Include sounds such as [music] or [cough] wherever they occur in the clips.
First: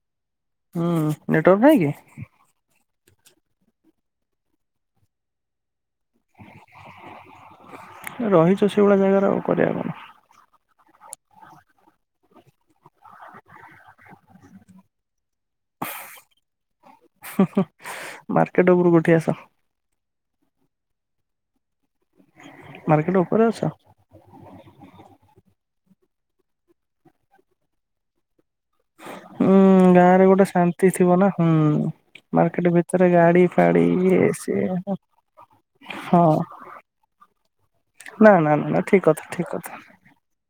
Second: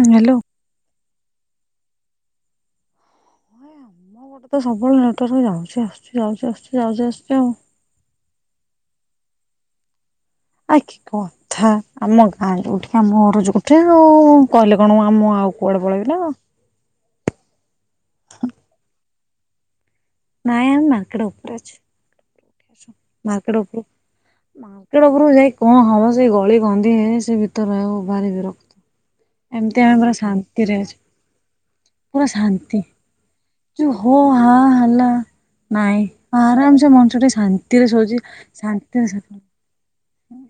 ହଁ ହ୍ୟାଲୋ। ହୁଁ ନେଟୱାର୍କ ନାହିଁ କି? ହ ଆମ ପଟେ ତ ସବୁବେଳେ ନେଟୱର୍କ ଯାଉଛି ଆଶୁଛି ଯାଉଛି ଆଶୁଛି ଆଉ। ରହିଛ ସେଇଭଳିଆ ଜାଗାରେ ଆଉ କରିବା କଣ? ଆଖି କଥା ଆମ ଗାଁ ଯୋଉଠିକି ଆମର ଯଉଠି ଆଉ କହିଲେ କଣ ଆମ ଆଉ କୁଆଡେ ପଳେଇବି ନା କଣ। ମାର୍କେଟ ଉପରକୁ ଉଠି ଆସ। ନାଇଁ ଆମ ମାର୍କେଟ ଉପରେ ଅଛୁ। ମାର୍କେଟ ଉପରେ ଅଛ ମାର୍କଟ ଉପ ମାର୍କେଟ ଉପୁରକୁଯାଇ କଣ? ହଁ ହଁ ସେଇ ଗଳି କନ୍ଦି ଏ ସେ ଭିତରେ ଆଉ ଭାରି ବିରକ୍ତ। ହୁଁ ଏମତି ଆମେ ପୁରା ଗାଁରେ ଗୋଟେ ଶାନ୍ତିରେ ଶାନ୍ତି ଅଛୁ ଥିବ ନା ହୁଁ ପୁରା ମାର୍କେଟ ଶାନ୍ତି ଭିତରେ ଗାଡି ଫାଡି ଯ ହୋ ଇଏ ହ ସିଏ ହେଲା ନାଇଁ ହଁ ଆରାମ ସେ ମଣିଷ ଟିକେ ଶାନ୍ତିରେ ଶଉଛି ନା ନା ନା ନା ଠିକ କଥା ଶାନ୍ତିରେ ଠିକ କଥା ହଁ।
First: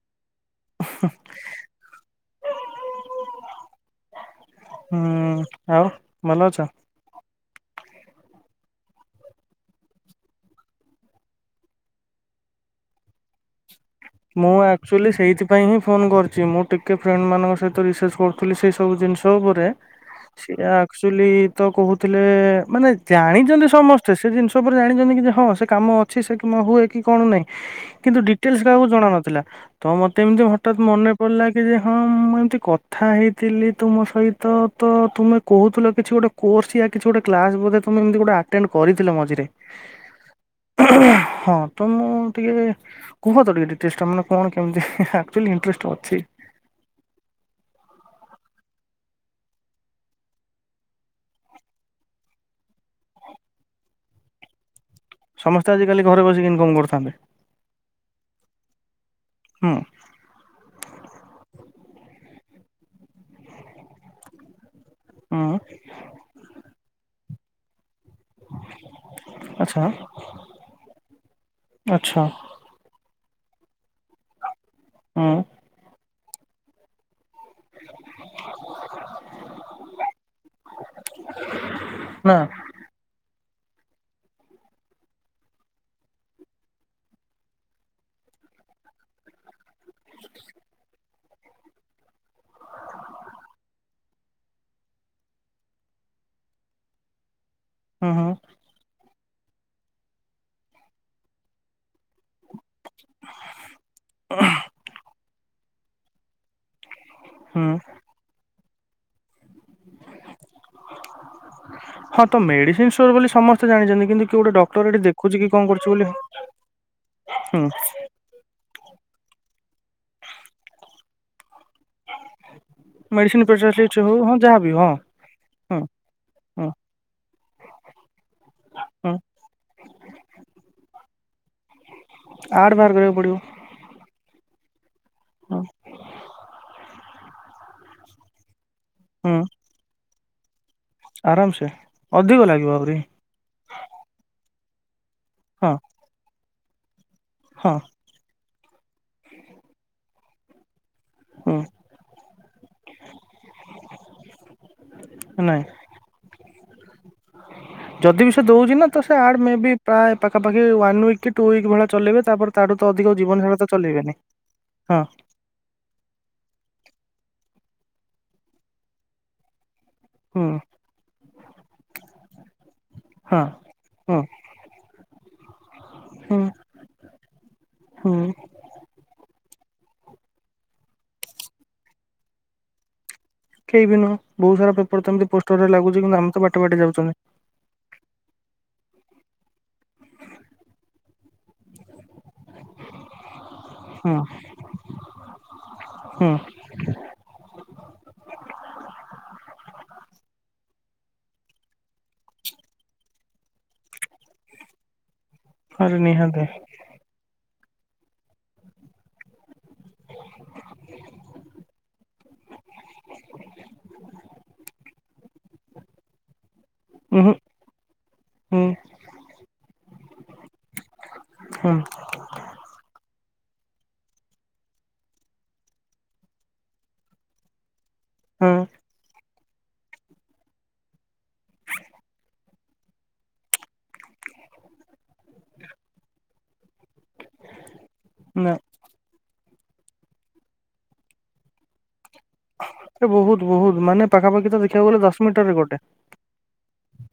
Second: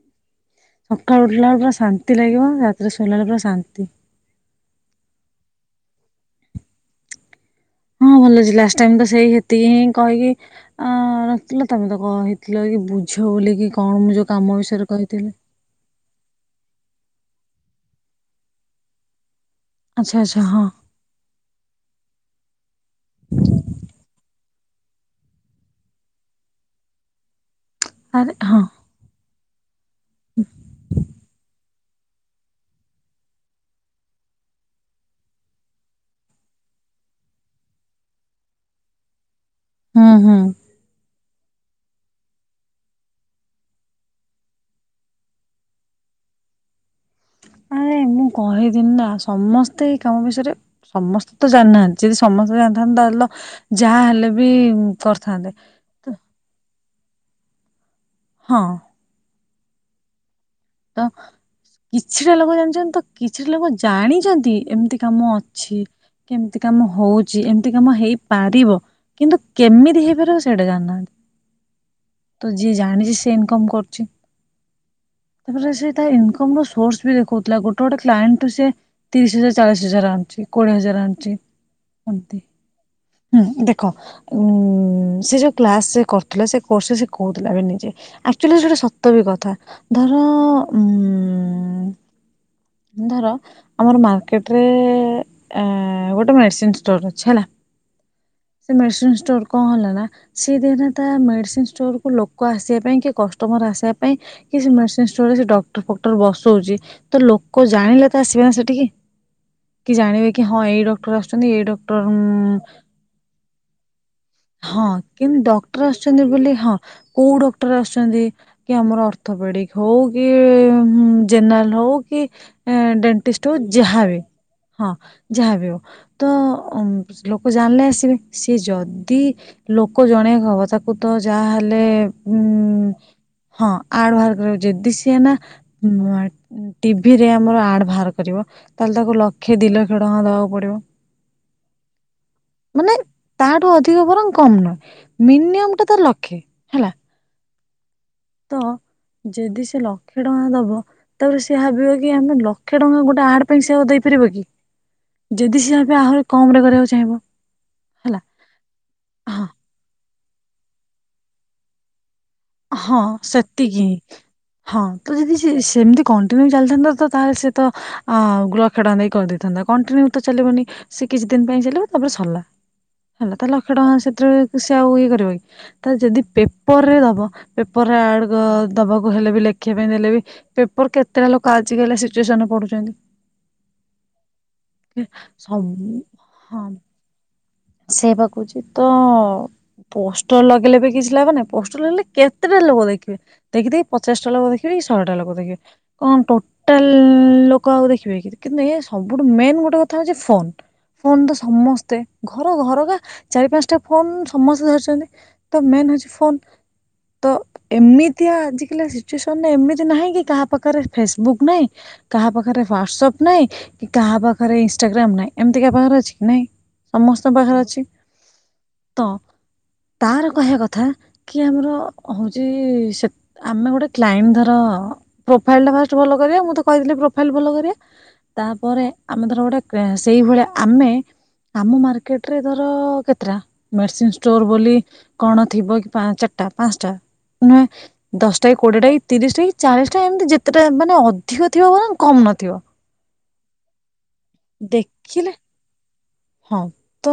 ସକାଳୁ ଉଠିଲା ବେଳକୁ ପୁରା ଶାନ୍ତି ଲାଗିବ ରାତିରେ ସୋଇିଲା ବେଳକୁ ପୁରା ଶାନ୍ତି। ହୁଁ ଆଉ ଭଲ ଅଛ? ହଁ ଭଲ ଅଛି ଲାଷ୍ଟ ଟାଇମ ତ ସେଇ ହେତିକି ହିଁ କହିକି ଅ ରଥିଲ ତମେ ତ କହିଥିଲ କି ବୁଝ ବୋଲିକି। କଣ ଯୋଉ କାମ ମୁଁ ବିଷୟରେ ଆକ୍ଚୁଆଲି କହିଥିଲି ସେଇଥିପାଇ ହିଁ ଫୋନ କରିଛି ମୁଁ ଟିକେ ଫ୍ରେଣ୍ଡ ମାନଙ୍କ ସହିତ ରିସର୍ଚ କରୁଥିଲ ସେଇ ସବୁ ଜିନିଷ ତୋଉପରେ ଆଚ୍ଛା ଆଚ୍ଛା ହଁ ସିଏ ଆକଚୁଲି ତ କହୁଥିଲେ ମାନେ ଜାଣିଛନ୍ତି ସମସ୍ତେ ସେ ଜିନ ସେ ଉପରେ ଜାଣିଛନ୍ତି କି ଯେ ହଁ ସେ କାମ ଅଛି ସେ କାମ ହୁଏ କି କଣ ନାହିଁ। କିନ୍ତୁ ଆରେ ଡିଟେଲ୍ସ ହଁ। କାହାକୁ ଜଣା ନଥିଲା। ତ ମତେ ଏମିତି ହଠାତ୍ ମନେ ପଡିଲା କି ଯେ ହଁ ମୁଁ ଏମିତି କଥା ହେଇଥିଲି ତୁମ ସହିତ ତ ତ ତୁମେ କହୁଥିଲ କିଛି ଗୋଟେ କୋର୍ସୟା କିଛି ଗୋଟେ କ୍ଲାସ ବୋଧେ ତୁମେ ଏମିତି ଗୋଟେ ଆଟେଣ୍ଡ କରିଥିଲ ମଝିରେ। ହୁଁ ହୁଁ। ହଁ ତ ମୁଁ ଟିକେ। କୁହ ତ ଟିକେ ଡିଟେଲସ ଟା ମାନେ କଣ କେମିତି ଆକଚୁଆଲି ଇଣ୍ଟରେଷ୍ଟ ଅଛି। ଆ ମୁଁ କହିଦିନି ନା ସମସ୍ତେ ଏଇ କାମ ବିଷୟରେ ସମସ୍ତେ ତ ଜାଣିନାହାନ୍ତି ଯଦି ସମସ୍ତେ ଜାଣିଥାନ୍ତିେ ତାହେଲେ ତ ଯାହାହଲେ ବି କରିଥାନ୍ତେ ସମସ୍ତେ ତ ଆଜିକାଲି ଘରେ ବସିକି ଇନକମ କରୁଛନ୍ତି। ଆମେ ହଁ ହୁଁ ତ କିଛିଟା ଲୋକ ଜାଣିଛନ୍ତି ତ କିଛିଟା ଲୋକ ଜାଣିଛନ୍ତି ଏମତି। କାମ ହୁଁ ଅଛି କେମତି। କାମ ହଉଛି ଏମିତି କାମ ହେଇ ପାରିବ କିନ୍ତୁ ଆଚ୍ଛା କେମିତି ହେଇପାରିବ ସେଇଟା ଜାଣିନାହାନ୍ତି ଆଚ୍ଛା ତ ଯିଏ ଜାଣିଛି। ସେ ଇନକମ୍ କରୁଛି। ହୁଁ ତାପରେ ସେ ତା ଇନକ ତମର ସୋର୍ସ ବି ଦେଖୋଉ ଗୋଟେ ଗୋଟେ କ୍ଲାଇଡ଼ ସେ ତିରିଶ ହଜାର ଚାଳିଶ ହଜାର ଆଣୁଛି କୋଡିଏ ହଜାର ଆଣୁ ଛି ନା ଏମତି ହୁଁ ଦେଖ ଉ ସେ ଯୋଉ କ୍ଲାସରେ କରୁଥିଲା ସେ କୋର ସେସ କହୁଥିଲା ଏବେ ନିଜେଆକଚୁଏଲି ସେଟା ସତ ବି କଥା। ଧର ଉ ଧର ଆମର ମାର୍କେଟରେ ଗୋଟେ ମେଡ଼ିସିନ ଷ୍ଟୋର ଅଛି ହେଲା ହୁଁ ହୁଁ ସେ ମେଡିସିନ ଷ ତୋର କଣ ହେଲା ନା ସେ ଦିନ ତା ମେଡିସିନୋରକୁ ଲୋକ ଆସିବ ପାଇଁ କି କଷ୍ଟମର ଆସି ମେଡ଼ିସିନଷ୍ଟୋରରେ ସେ ଡ଼କ୍ଟର ଫକ୍ଟର ବସଉଛି ତ ଲୋକ ହୁଁ। ଜାଣିଲେ ତା ଆସିବେ ସେ- ଟିକେ କି ଜାଣିବେ କି ହଁ ଏଇ ଡକ୍ଟର ଆସୁଛନ୍ତି ଏଇ ଡକ୍ଟର ହଁ ତ ଉମମ୍ ମେଡିସିନ ଷ୍ଟୋର ବୋଲି ସମସ୍ତେ ଜାଣିଛନ୍ତି କିନ୍ତୁ କିଏ ଗୋଟେ ଡକ୍ଟର ହଁ ଏଠି ଦେଖୁଛି କିନ୍ତୁ କି କଣ କରୁଛି ଡକ୍ଟର ଆସୁଛନ୍ତି ବୋଲି ହଁ କୋଉ ହୁଁ ଡକ୍ଟର ଆସୁଛନ୍ତି କି ଆମର ଅର୍ ଅର୍ଥପେଡ଼ିକ ହଉ କି ଜେନେରାଲ। ହଉ କି ମେଡିସିନ ଡେଣ୍ଟିଷ୍ଟ ହଉ ସ୍ପେଶାଲିଷ୍ଟ ଯାହାବ ହଉ ହଁ ଯାହାବି ହଁ ଯାହାଵି ଯାହାବି ହଁ ହଉ ତ ହଁ ଲୋକ ଜାଣିଲେ ଆସିବେ ସି ହଁ ଯଦି ଲୋକ ଜଣେଇବାକୁ ହବ ତାକୁ। ତ ଯାହାହେଲେ। ଆଡ୍ ଉଁ ବାହାର କରିବାକୁ ପଡିବ ହଁ କାର ଯଦି ସି ସେ ନା ହଁ ହୁ [unintelligible] ଟିଭି ରେ ଆମର ଆଡ଼ ବାହାର କରିବ। ତାହେଲେ ତାକୁ ହୁଁ ଲକ୍ଷେ ଦିଲକ୍ଷେ ଟଙ୍କା ଦବା କୁପଡିବ। ଆରାମ ସେ ଅଧିକ ଲାଗିବ ମାନେ ଆହୁରି ତାଠୁ ଅଧିକ ବରଂ କମ ନୁ୍ ହଁ ମିନିୟମ ଟା ତ ଲକ୍ଷେ। ହେଲା। ହଁ। ତ ଯଦି ସେ ଲକ୍ଷେ ଟଙ୍କା ଦବ। ତାପରେ ହୁଁ ସିଏ ଭାବିବ କି ଆମେ ଲକ୍ଷେ ଟଙ୍କା ଗୋଟେ ଆଡ ପାଇଁ ସେ ଆଉ ଦେଇପାରିବ କି ନାଇଁ ଯଦି ସିଏ ଏବେ ଆହୁରି କମ୍ ରେ କ ଯଦି ବି ସେ ଦଉଚି ନା ତ ସେ ଆଡ୍ ହଁ ମେ ବି ପ୍ରାୟ ପାଖାପାଖି ୱାନ୍ ୱିକ୍ କି ଟୁ ୱିକ୍ ଭଳିଆ ଚଲେଇବେ ତାପରେ ତାଠୁ ତ ହଁ ଅଧିକ ଜୀବନ ସାରା ତ ସେତିକି ଚଲେଇବେନି ହଁ ତ ଯଦି ସେ-ସେମିତି କଣ୍ଟିନ୍ୟୁ ଚାଲିଥାନ୍ତା ତ ତାହେଲେ ସେ ତ ଆ, ଲକ୍ଷେ ଟଙ୍କା ଦେଇ କରିଦେଇଥାନ୍ତା। କଣ୍ଟିନ୍ୟୁ ତ ହୁଁ ଚାଲିବନି ସେ କିଛି ଦିନ ପାଇଁ ଚାଲିବ ତାପରେ ସରିଲା। ହେଲା ହଁ ତ ଲକ୍ଷେ ଟଙ୍କା ହୁଁ ସେଥିରେ କି ସେ ଆଉ ଇଏ କରିବ ତା ଯଦି ହୁଁ ପେପର ରେ ଦବ ପେପର ହୁଁ ଆଡ୍ ଗ-ଦବାକୁ ହେଲେ ବି ଲେଖିବା ପାଇଁ ଦେଲେ ବି ପେପର କେତେଟା ଲୋକ ଆଜି କାଲି ସିଚୁଏସନ୍ ରେ ପଢୁଚନ୍ତି। କେଇ ବିି ନୁହଁ ବହୁ ସାରା ପେପର ତ ଏମିତି ପୋଷ୍ଟର ସବୁ ରେ ଲାଗୁଚି, କିନ୍ତୁ ଆମେ ତ ବାଟେ ବାଟେ ଯାଉଚନି। ସେ ବା କହୁଛି ତ ପୋଷ୍ଟର ଲଗେଇଲେ ବି କିଛି ଲାଭ ନାହିଁ, ପୋଷ୍ଟର ଲଗେଇଲେ କେତେଟା ଲୋକ ଦେଖିବେ ଦେଖି ଦେଖି ହୁଁ ପଚାଶଟା ଲୋକ ଦେଖିବେ, କି ଶହେଟା ଲୋକ ଦେଖିବେ, କଣ ହୁଁ ଟୋଟାଲ ଲୋକ ଆଉ ଦେଖିବେ କି, କିନ୍ତୁ ଏୟା ସବୁଠୁ ମେନ୍ ଗୋଟେ କଥା ହଉଚି ଫୋନ୍। ଫୋନ୍ ତ ସମସ୍ତେ ଘର ଘର କା ଚାରି ପାନ୍ସଟା ଫୋନ୍ ସମସ୍ତେ ଧରିଚନ୍ତି। ତ ମେନ୍ ଆରେ ହଉଚି ଫୋନ୍, ନିହାତି ତ ଏମିତିଆ ଆଜିକାଲିଆ ସିଚୁଏସନ୍ ରେ ଏମିତ୍ ତି ନାହିଁ କି କାହା ପାଖରେ ଫେସବୁକ୍ ନାଇଁ, କାହା ପାଖରେ ହ୍ଵାଟସପ୍ ନାଇଁ, କି କାହା ପାଖରେ ଇନଷ୍ଟାଗ୍ରାମ ନାଇଁ। ଏମିତିକା [unintelligible] ଆଛି କି ନାଇଁ। ଉହୁଁ ସମସ୍ତଙ୍କ ପାଖରେ ଅଛି ହୁଁ ତ ତାର କହିବା କଥା କି ଆମର ହୁଁ ହଉଚି ସେ ଆମେ ଗୋଟେ କ୍ଲାଇଣ୍ଟ ଧର ପ୍ରୋଫାଇଲ୍ ଟା ଫାଷ୍ଟ ଭଲ କରିବା, ମୁଁ ତ କହିଥିଲି ପ୍ରୋଫାଇଲ୍ ଭଲ କରିବା। ହଁ ତାପରେ ଆମେ ଧର ଗୋଟେ କେଁ-ସେଇଭଳିଆ ଆମେ ଆମ ମାର୍କେଟରେ ଧର କେତେଟା ମେଡିସିନ୍ ଷ୍ଟୋର୍ ବୋଲି କଣ ଥିବ କି ପା ଚା ଟା ପାନ୍ସଟା ନୁହେଁ ଦଶଟା ନା କି, କୋଡିଏ ଟାକି, ତିରିଶଟି ଚାଳିଶ ଟା ଏମିତି ଯେତେଟା ମାନେ ଅଧିକ ଥିବ ବରଂ ବହୁତ ବହୁତ ମାନେ ପାଖାପାଖି ତ ଦେଖିବାକୁ ଗଲେ ଦଶ ଦେଖିଲେ ମିଟର ରେ ଗୋଟେ। ହଁ ତ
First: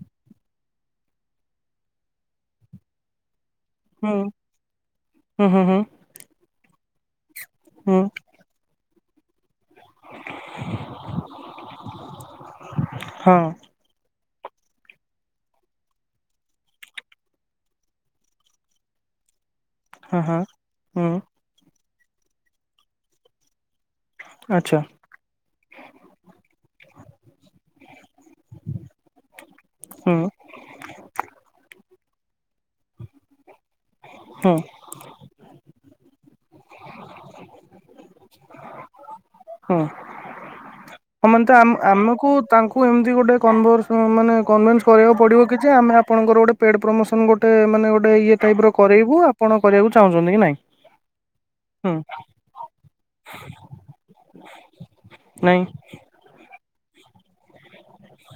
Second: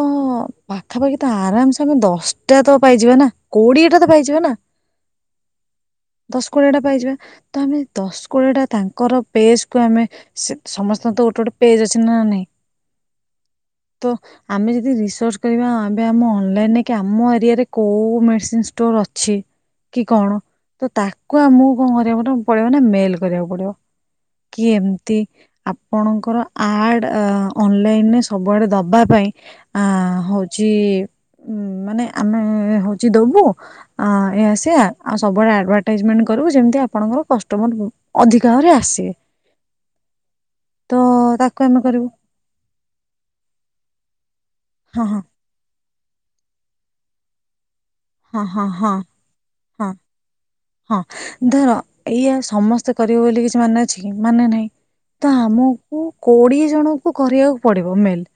ପାଖାପାଖି ତ ଆରାମସେ ଆମେ ଦଶଟା ତ ପାଇଯିବା ନା। କୋଡିଏ ଟା ତ ହୁଁ ପାଇଯିବା ନା ହୁଁ ହୁଁ ହୁଁ ଦଶ କୋଡିଏ ଟା ପାଇଯିବା ତ ଆମେ ହୁଁ ଦଶ କୋଡିଏ ଟା ତାଙ୍କର। ପଜ କୁ ଆମେ ସମସ୍ତଙ୍କ ତ ଗୋଟେ ଗୋଟେ ପେଜ ଅଛି ନା ହଁ ନାଇଁ ଆମେ ଯଦି ରିସର୍ଚ କରିବା ଆମ ଅନଲାଇନକ ଆମ ଏରିଆରେ କୋଉ ମେଡିସିନ ଷ୍ଟୋର ଅଛି। କି ହଁ ହଁ। କଣ ତ ହୁଁ ତାକୁ ଆମ କଣ କରିବାକୁ ପଡେଇିବ ନା ମେଲ କରିବାକୁ ପଡିବ। କି ଆଚ୍ଛା ଏମତି ଆପଣଙ୍କର ଆଡ ଅନଲାଇନରେ ସବୁଆଡେ। ପାଇଁ ଆ ହୁଁ ହୁଁ ହଉଛି ଉ ମାନେ ଆମେ ହଉଛି ଦବୁ ଏ ହୁଁ। ଆସ ଆଉ ସବୁ ଆଡଭଟାଇଜମେଣ୍ଟ କରିବୁ ଯେମିତି ଆପଣଙ୍କର କଷ୍ଟମର ଅଧିକା ଭାବରେ ଆସିବେ। ହୁଁ ତ ହମାନେ ତ ତାକୁ ଆମେ କରିବୁ ଆମକୁ ତାଙ୍କୁ ଏମିତି ଗୋଟେ କ ହ ମାନେ। କନଭେନ୍ସ ହଁ କରିବାକୁ ହଁ ପଡ଼ିବ କିଛି ଆମେ ଆପଣଙ୍କର ଗୋଟେ। ଆଡ୍ ପ୍ରମୋଶନ ଗୋଟେ ମାନେ। ଗୋଟେ ଇଏ ହଁ ଟାଇପ ହଁ ର ହଁ କରେଇବୁ ଆପଣ କରିବାକୁ ହଁ ଚାହୁଁଛନ୍ତି କି ନାଇଁ? ହଁ ଧର ହୁଁ ଏଇଆ ସମସ୍ତେ କରିବ ବୋଲି କିଛି ମାନେ ଅଛି କି? ମାନେ ନାଇଁ ତ ନାଇଁ ଆମକୁ କ କୋଡ଼ିଏ ଜଣଙ୍କୁ କରିବାକୁ। ପଡିବ ମେଲ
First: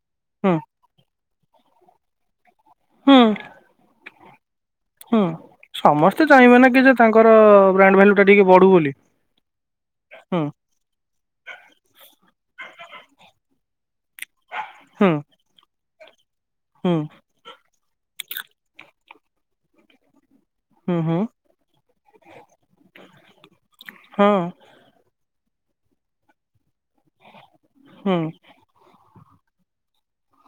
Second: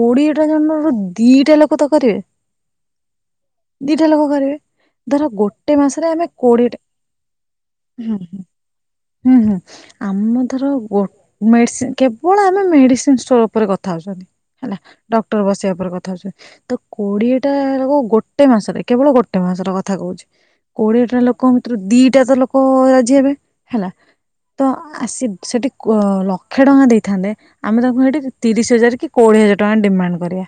କୋଡିଏଟା ହୁଁ ଜନ୍ମ [unintelligible] ଦିଟା ଲୋକ ତ କରିବେ ହଁ। ଦିଟା ଲୋକ କରିବେ। ଧର ଗୋଟେ ମାସରେ ସମସ୍ତେ ଆମେ ଚାହିଁବେ ନା କୋଡିଏଟା କି ଯେ ତାଙ୍କର ବ୍ରାଣ୍ଡ ଭାଲ୍ୟୁ ହୁଁ ଟା ହୁ ଟିକେ ବଢୁ ବୋଲି ହୁଁ ହୁଁ ଆମ ହୁଁ ଧର ମେଡିସିନ। କଣ ଆମେ ମେଡିସିନ ଷ୍ଟୋର ଉପରେ କଥା ହଉଛନ୍ତି। ହେଲା ହୁଁ। ଡକ୍ଟର ବସେଇିବା ପରେ କଥା ଠାରେରେ [inaudible] ତ ହୁଁ କୋଡିଏ ଟା ଲୋକ କ ଗୋଟେ। ଗୋଟେ ମାସରେ କେବଳ ଗୋଟେ ମାସର କଥା କହୁଛି। ହୁଁ ହୁଁ କୋଡିଏଟା ଲୋକଙ୍କ ଭିତରୁ ଦିଟା ତ ଲୋକ ରାଜି ହେବେ ହେଲା ହଁ ତ ଆସି। ସେଠି ଲକ୍ଷେ ଟଙ୍କା ଦେଇ ଥାନ୍ତେ ଆମେ ତାଙ୍କୁ ଏଠି ହୁଁ ତିରିଶ ହଜାର କି। କୋଡ଼ିଏ ହଜାର ଟଙ୍କା ଡିମାଣ୍ଡ କରିବା।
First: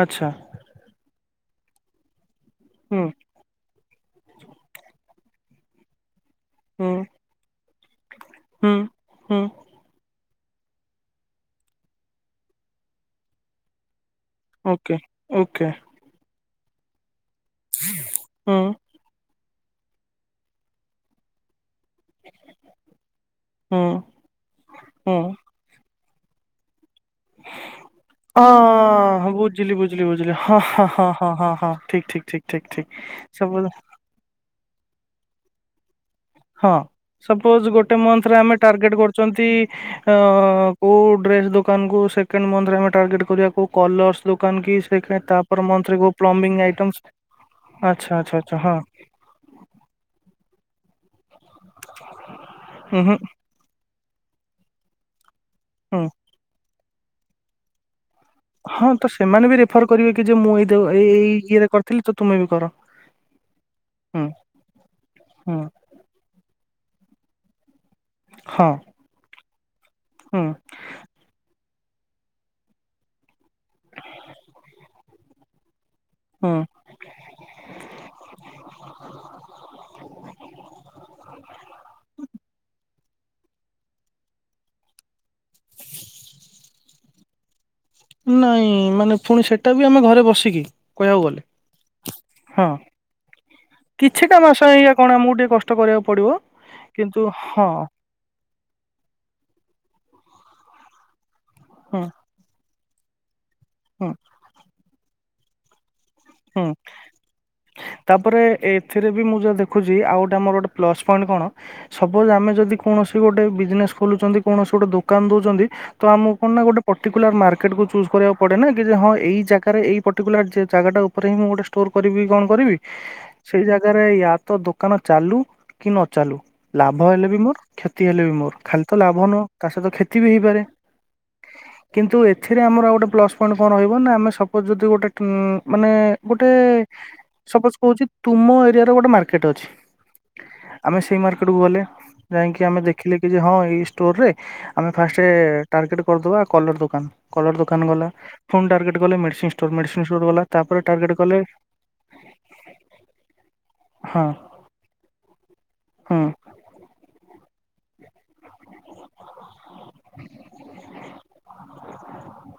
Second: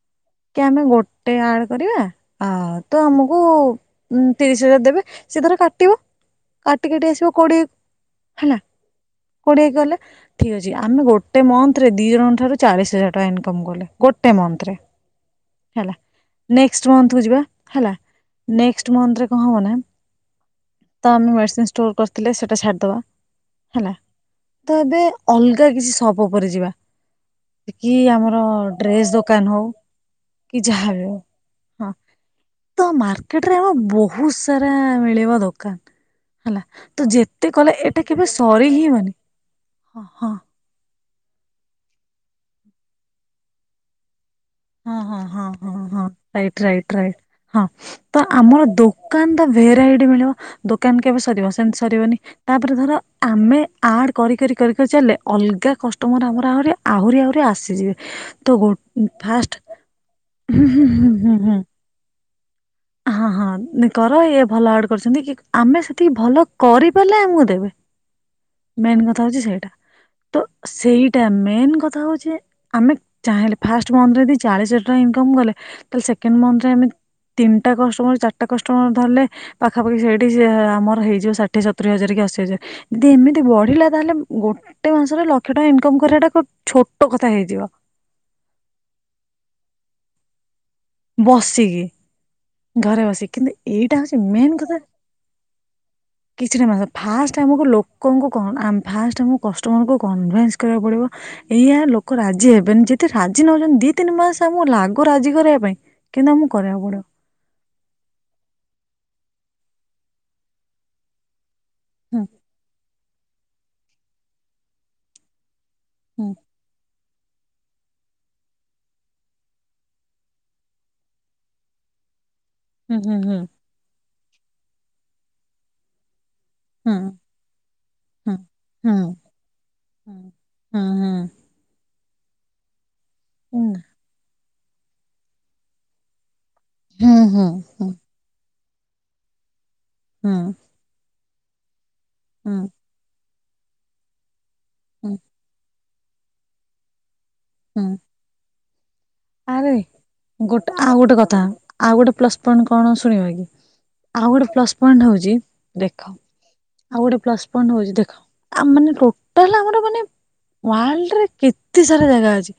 ଆଚ୍ଛା କି ଆମେ ଗୋଟ ଗୋଟେ ଆଡ଼୍ କରିବା? ଆ ତ ହୁଁ ଆମକୁ ଉଁ ତିରିଶ ହଜାର ଦେବେ ସେ ତାର କାଟିବ। କାଟି ହୁଁ କାଟି ଆସିବ କୋଡିଏ କୁ ହେଲା ହୁଁ। ହୁଁ କୋଡିଏ କଲା ଠିକ୍ ଅଛି ଆମେ ଗୋଟେ ମନ୍ଥ ରେ ଦିଇ ଜଣଙ୍କ ଠାରୁ ଚାଳିଶ ହଜାର ଟଙ୍କା ଇନକମ୍ କଲେ। ଗୋଟେ ମନ୍ଥରେ ଓକେ ଓକେ ହେଲା। ନେଷ୍ଟେ ମନ୍ଥକୁ ଯିବା। ହେଲା ହୁଁ ନେଷ୍ଟ ମନ୍ଥରେ ହବନା ତ ଆମେ ତ କରିଥିଲେ ସେଇଟା ଛାଡ଼ିଦବା ହୁଁ। ହେଲା ତ ଏବେ ହୁଁ ଅଲଗା କିଛି ପ ଉପରେ ଯିବା। କି ଆମର ଡ୍ରେସ ହଁ ଦୋକାନ ହଉ ବୁଝିଲି ବୁଝିଲି ବୁଝିଲି କି ହ ହ ଯାହାବି ହଁ ହଉ ହଁ ହଁ ହଁ। ଠିକ୍ ଠିକ୍ ଠିକ୍ ଠିକ୍ ସବୁ ହେଲା ରା ମିଳିବ ଦୋକାନ। ହେଲା ହଁ ତ ଯେତେ ସପୋଜ୍ କଲେ ଗୋଟେ ଏଟା କେବେ ମନ୍ଥରେ ଆମେ ସରି ହିଁ ଟାର୍ଗେଟ୍ ବନି କରୁଛନ୍ତି ହଁ ହଁ କୋଉ ଡ୍ରେସ୍ ଦୋକାନ କୁ ସେ ସେକେଣ୍ଡ ମନ୍ଥରେ ଆମେ ଟାର୍ଗେଟ୍ କରିବାକୁ କଲରସ୍ ହଁ ହଁ ହଁ ହଁ ହଁ ରାଇଟ୍ ରାଇଟ୍ ଆଇଟମ୍ସ ହଁ ଆଚ୍ଛା ତ ଆଚ୍ଛା ଆଚ୍ଛା ଆମର ହଁ ଦୋକାନ ଟା ଭେରାଇଟି ମିଳିବ ଦୋ କେନ କେବେ ସେ ସରିବ ସେମିତି ସରିବନି ତାପରେ ଧର ଉଁ ହୁଁ ଆମେ ଆଡ୍ କରି କରି କରି ଚାଲିଲେ ଅଲଗା ହୁଁ କଷ୍ଟମର ଆମର ଆହୁରି ଆହୁରି ଆହୁରି ଆସିଯିବେ। ତ ଗୋ ହଁ ତ ସେମାନେ ବି ଫାଷ୍ଟ ପ୍ରିଫର୍ କରିବେ କି ଯେ ମୁଁ ହୁଁ ଏଇ ହୁଁ ହୁଁ ଏଇ ହୁଁ ହୁଁ ଇଏରେ କରିଥିଲି ତୁମେ ବି କର। ହଁ ହଁ କର ହୁଁ ଇଏ ଭଲ ଆଡ କରିଛନ୍ତି କି ହୁଁ ଆମେ ସେତିକି ଭଲ କରିପାରିଲେ ଆମୁକୁ ଦେବେ। ହଁ ମେନ୍ କଥା ହଉଛି ସେଇଟା ତ ହୁଁ ସେଇଟା ମେନ୍ କ କଥା ହଉ ଆମେ ଚାହିଁଲେ ଫାଷ୍ଟ ମନ୍ଥରେ ଯଦି ଚାଳିଶ ହଜାର ଟଙ୍କା ଇନକମ କଲେ ତ ହୁଁ ସେକେଣ୍ଡେମନଥରେ ଆମେ ତିନିଟା କଷ୍ଟମର କି ଚାରିଟା କଷ୍ଟମର ଧରିଲେ ପାଖାପାଖି ସେଇଠି ସିଏ ଆମର ହେଇଯିବ ଷାଠିଏ ସତୁରୀ ହଜାରେ କି ଅଶୀହଜାରେ ଦିଦି ଏମିତି ବଢ଼ିଲା ତାହେଲେ ଗୋଟେ ମାସରେ ଲକ୍ଷେ ଟଙ୍କା ଇନକମ୍ କରିବା ଛୋଟ କଥା ହେଇଯିବ। ନାଇଁ କହିବାକୁ ଗଲେ ବସିକି ହଁ ଘରେ ବସିକି କିନ୍ତୁ ଏଇଟା ହଉଛି କିଛିଟା ମେନ୍ ମାସ କଥା ଏୟାକଣ ଆମକୁ ଟିକେ କଷ୍ଟ କରିବାକୁ ପ କିଛିଟା ମାସ ଫାଷ୍ଟ ଆମକୁ ଲୋକଙ୍କୁ ଫାଷ୍ଟ ଆମକୁ ପ କଷ୍ଟମର ଙ୍କୁ କନ୍ କରିବାକୁ ପଡ଼ିବ ଏଇଆା ହୁଁ ଲୋକ ରାଜି ହେବେନି ଯେ ଏତେ ରା [inaudible] ଦି ହୁଁ ତିନି ମାସ ଆମକୁ ଲାଗୁ ରାଜିକି କରିବା ପାଇଁ କିନ୍ତୁ ଆମକୁ ହୁଁ କରିବାକୁ ପଡିବ। ସେଥିରେ ବି ମୁଯାହା ଦେଖୁଛି ଆଉ ଗୋଟେ ଆମର ଗୋଟେ ପ୍ଲସ୍ ପଏଣ୍ଟ କଣ? ହୁଁ ସପୋଜ ଆମେ ଯଦି କୌଣସି ଗୋଟେ ବିଜନେସ ଖୋଲୁଛନ୍ତି କୌଣସି ଗୋଟେ ଦୋକାନ ଦଉଛନ୍ତି। ତ ହୁଁ ଆମକୁ କଣ ନା ଗୋଟେ ପ ପର୍ଟିକୁଲାର ମାର୍କେଟକୁ ଚୁଜ୍ କରିବାକୁ ପଡ଼େ ନା କି ଯେ ହଁ ଏଇ ଜାଗାରେ ଏଇ ପର୍ଟିକୁଲାର ଜାଗାଟା ପରେ ହିଁ ମୁଁ ଗୋଟେଷ୍ଟୋର କରିବି କଣ? କରିବି ହୁଁ ହୁଁ ସେଇ ଜାଗାରେ ୟା ତ ଦୋକାନ ଚାଲୁ କି ନ ଚାଲୁ ହୁଁ ଲାଭ ହେଲେ ବି ମୋର କ୍ଷତି ହେଲେ ବି ହୁଁ ମୋର ଖାଲି ହୁଁ ତ ଲାଭ ନୁହଁ ତା ସହିତ କ୍ଷତି ବି ହେଇପାରେ ହୁଁ ହୁଁ କିନ୍ତୁ ଏଥିରେ ଆମର ଗୋଟେ ପ୍ଲସ ପଏଣ୍ଟ ହୁଁ କଣ ରହିବ ନା ଆମେ ସ- ଯଦି ଗୋଟେ ଟୁଁ ମାନେ ଗୋଟ ଗୋଟେ ହୁଁ ହୁଁ ହୁଁ ସପୋଜ ହୁଁ କହୁଛି ତୁମ ଏ ଏ ଗୋଟେ ମାର୍କେଟ ଅଛି ହୁଁ ହୁଁ ଆମେ ସେଇ ମାର୍ ଟ କୁ ଗଲେ। ହୁଁ ଯାଇକି ଆମେ ଦେଖିଲେ। କି ଯେ ହଁ ଏଇ ଷ୍ଟୋର ରେ। ଆମେ ହୁଁ ଫାର୍ଷ୍ଟେ। ଟାର୍ଗେଟ୍ କରିଦବା କଲର ଦୋକାନ। କଲର ଦୋକାନ ଗଲା। ଫୋନ ଟାର୍ଗେଟ ଗଲି ମେଡ଼ିସିନ୍ ଷ୍ଟୋର ଆରେ ମେଡ଼ିସିନ୍ ଷ୍ଟୋର ଗଲା। ଗୋଟେ ତାପରେ ଆଉ ଟାର୍ଗେଟ ଗୋଟେ କଥା କଲେ ଆଉ ଗୋଟେ ପ୍ଲସ୍ ପଏଣ୍ଟ କଣ ଶୁଣିବା ଆଉ ହଁ ଗୋଟେ ପ୍ଲସ ପଏଣ୍ଟ ହଉଛି ଦେଖ ହଁ ଆଉ ଗୋଟେ। ପ୍ଲସ୍ ପଏଣ୍ଟ ହଉଛି ଦେଖ ଆମେମାନେ ଟୋଟାଲ ଆମର ମାନେ ୱାର୍ଲଡରେ କେତେ ସାରା ଜାଗା ଅଛି।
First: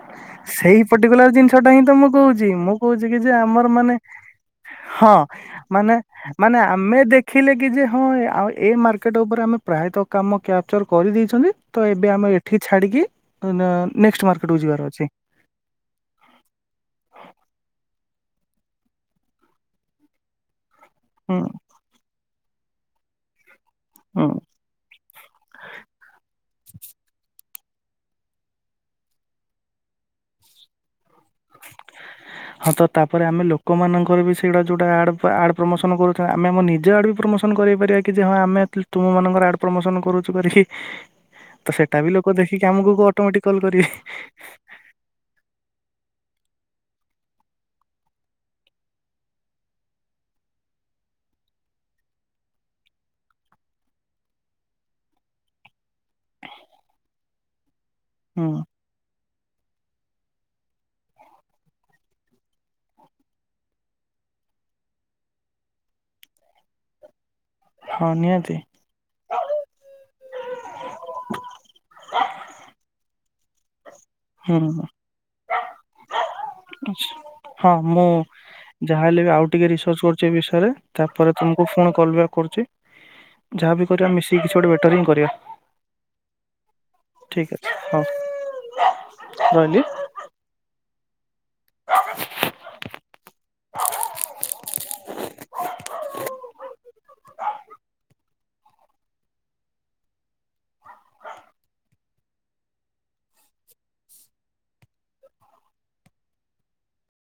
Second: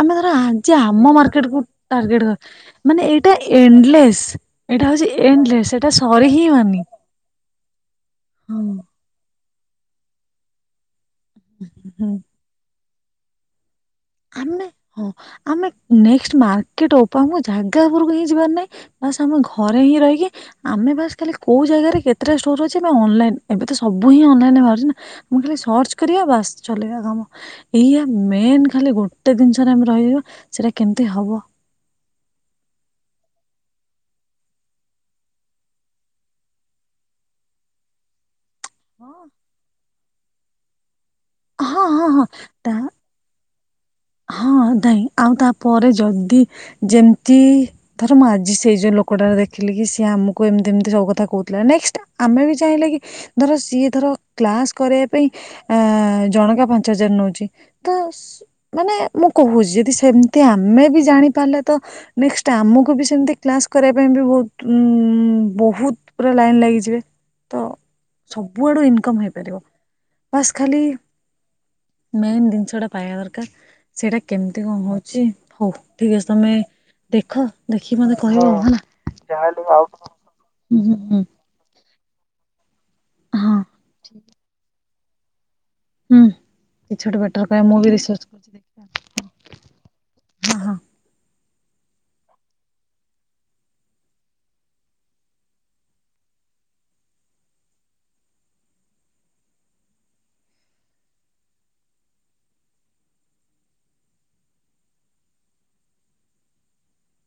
ଆମେ ଧର ଆ ସେଇ ପର୍ଟିକୁଲାର ଜିନିଷଟା ହିଁ ତ ମୁଁ କହୁଛି ମୁଁ ମାନେ କହୁଛି କି ଏଇଟା ଯେ ଆମର ମାନେ ଏଣ୍ଡଲେସ୍ ଏଇଟା ହଉଛି ହଁ ଏଣ୍ଡଲେସ୍ ଏଇଟା ମାନେ ସରି ହିଁ ମାନେ ବନି ଆମେ ଦେଖିଲେ କି ଯେ ହଁ ଆ ହଁ ଏ ମାର୍କେଟ ଉପରେ ଆମେ। ପ୍ରାୟତଃ କାମ କ୍ୟାପଚର କରିଦେଇଛନ୍ତି ତ ଏବେ ହୁଁ ଆମେ ଏଠି ଛାଡ଼ିକି। ନାନୀ ଆମେ ହଁ ଆମେ ନେକ୍ସଟ୍ ମାର୍କେଟପ ଜାଗା ଉପରକୁ। ଜିବାର ନାହିଁ ବାସ ଆମେ ଘରେ ହିଁ ରହିକି ଆମେ ବାସ ଖାଲି ହୁଁ କୋଉ ଜାଗାରେ କେତେ ଇଟା ଷ୍ଟୋରରୁ ଅଇଚି ନାଁ ଅନ ଲାଇନ। ଏବେ ତ ସବୁ ହିଁ ହୁଁ ଅନଲାଇନରେ ବାହାରୁଛି ନା ମୁଁ ଖାଲି ସର୍ଚ୍ଚ କରିବା ବାସ୍ ଚଲେଇ କାମ। ଏଇଆ ମେନ୍। ଖାଲି ଗୋଟେ ଜିନିଷରେ ଆମେ ରହିବା ସେଇଟା କେମତି ହବ। ହଁ ତ ତାପରେ ଆମେ ଲୋକମାନଙ୍କର ବି ସେଇଗୁଡ଼ା ଯେଉଁଟା ଆଡ଼ ଆଡ଼ ପ୍ରମୋସନ୍ କରୁଛ ଆମେ ଆମ ନିଜ ଆଡ଼ ବି ପ୍ରମୋସନ୍ କରପାରିବା କି ଯେ ହଁ ଆମେ। ତୁମ ମାନଙ୍କର ଆଡ୍ ପ୍ରମୋସନ କରୁ। କରି କିି? ହଁ ତ ସେଟା ହଁ ବି ହଁ ଲୋକ ଦେଖିକି ତା ଆମକୁ ଅଟୋମେଟିକ। କଲ କରିବେ। ହଁ ଯେମତି ଧର ମୁଁ ଆଜି ସେଇ ଯୋଉ ଲୋକଟାରେ ଦେଖିଲି କି ସିଏ ଆମକୁ ଏମତି ଏମିତି ସବୁ କଥା କହୁଥିଲା ନେକ୍ସ ଆମେ ବି ଚାହିଁଲେ କି ଧର ସିଏ ଧର କ୍ଲାସ କରିବା ପାଇଁକି ଜଣକା ପାଞ୍ଚ ହଜାର ନଉଚି। ତସ୍ ହୁଁ ନେ ମୁଁ କହୁଛି ଯଦି ସେମତି ଆମେ ବି ଜାଣି ପାରିଲେ ତ ନେଷ୍ଟ୍ ଆମକୁ ବି ସେମତି କ୍ଲାସ କରିବା ପାଇଁ ବି ବହୁତ ବହୁତ ପୁରା ଲାଇନ ଲାଗିଯିବେ। ତ ହଁ ନିହାତି ସବୁଆଡୁ ଇନକମ୍ ହେବ। ହେଇଥିବ ବାସ୍ ଖାଲି। ମେନ୍ ଜିନିଷଟା। ପାଇବାର। [inaudible] ସେଇଟା ହୁଁ କେମିତି କହେଉଛି ହଉ। ଠିକଛି। ହଁ ମୁଁ କହିବ ଆଉ ହେଲା। ଯାହାହଲେ ବି ଆଉ ଟିକେ ରିସର୍ଚ କରୁଛି ଏ ବିଷୟରେ ହୁଁ ହୁଁ ତାପରେ ତମକୁ ଫୋନ। କଲ୍ ବ୍ୟାକ କରୁଛି। ହଁ ଯାହାବି କରିବା ମିଶିକି କିଛି ଗୋଟେ ବେଟର ହିଁ। କରିବା ହୁଁ କିଛି ଗୋଟେ ବେଟର ଠିକ୍ ପାଇଁ ଅଛି ମୁଁ ବି ହଉ ରିଚର୍ଚ୍ଚ କରୁଛି ରହିଲି। ଦେଖିବା ହଁ [unintelligible] [unintelligible]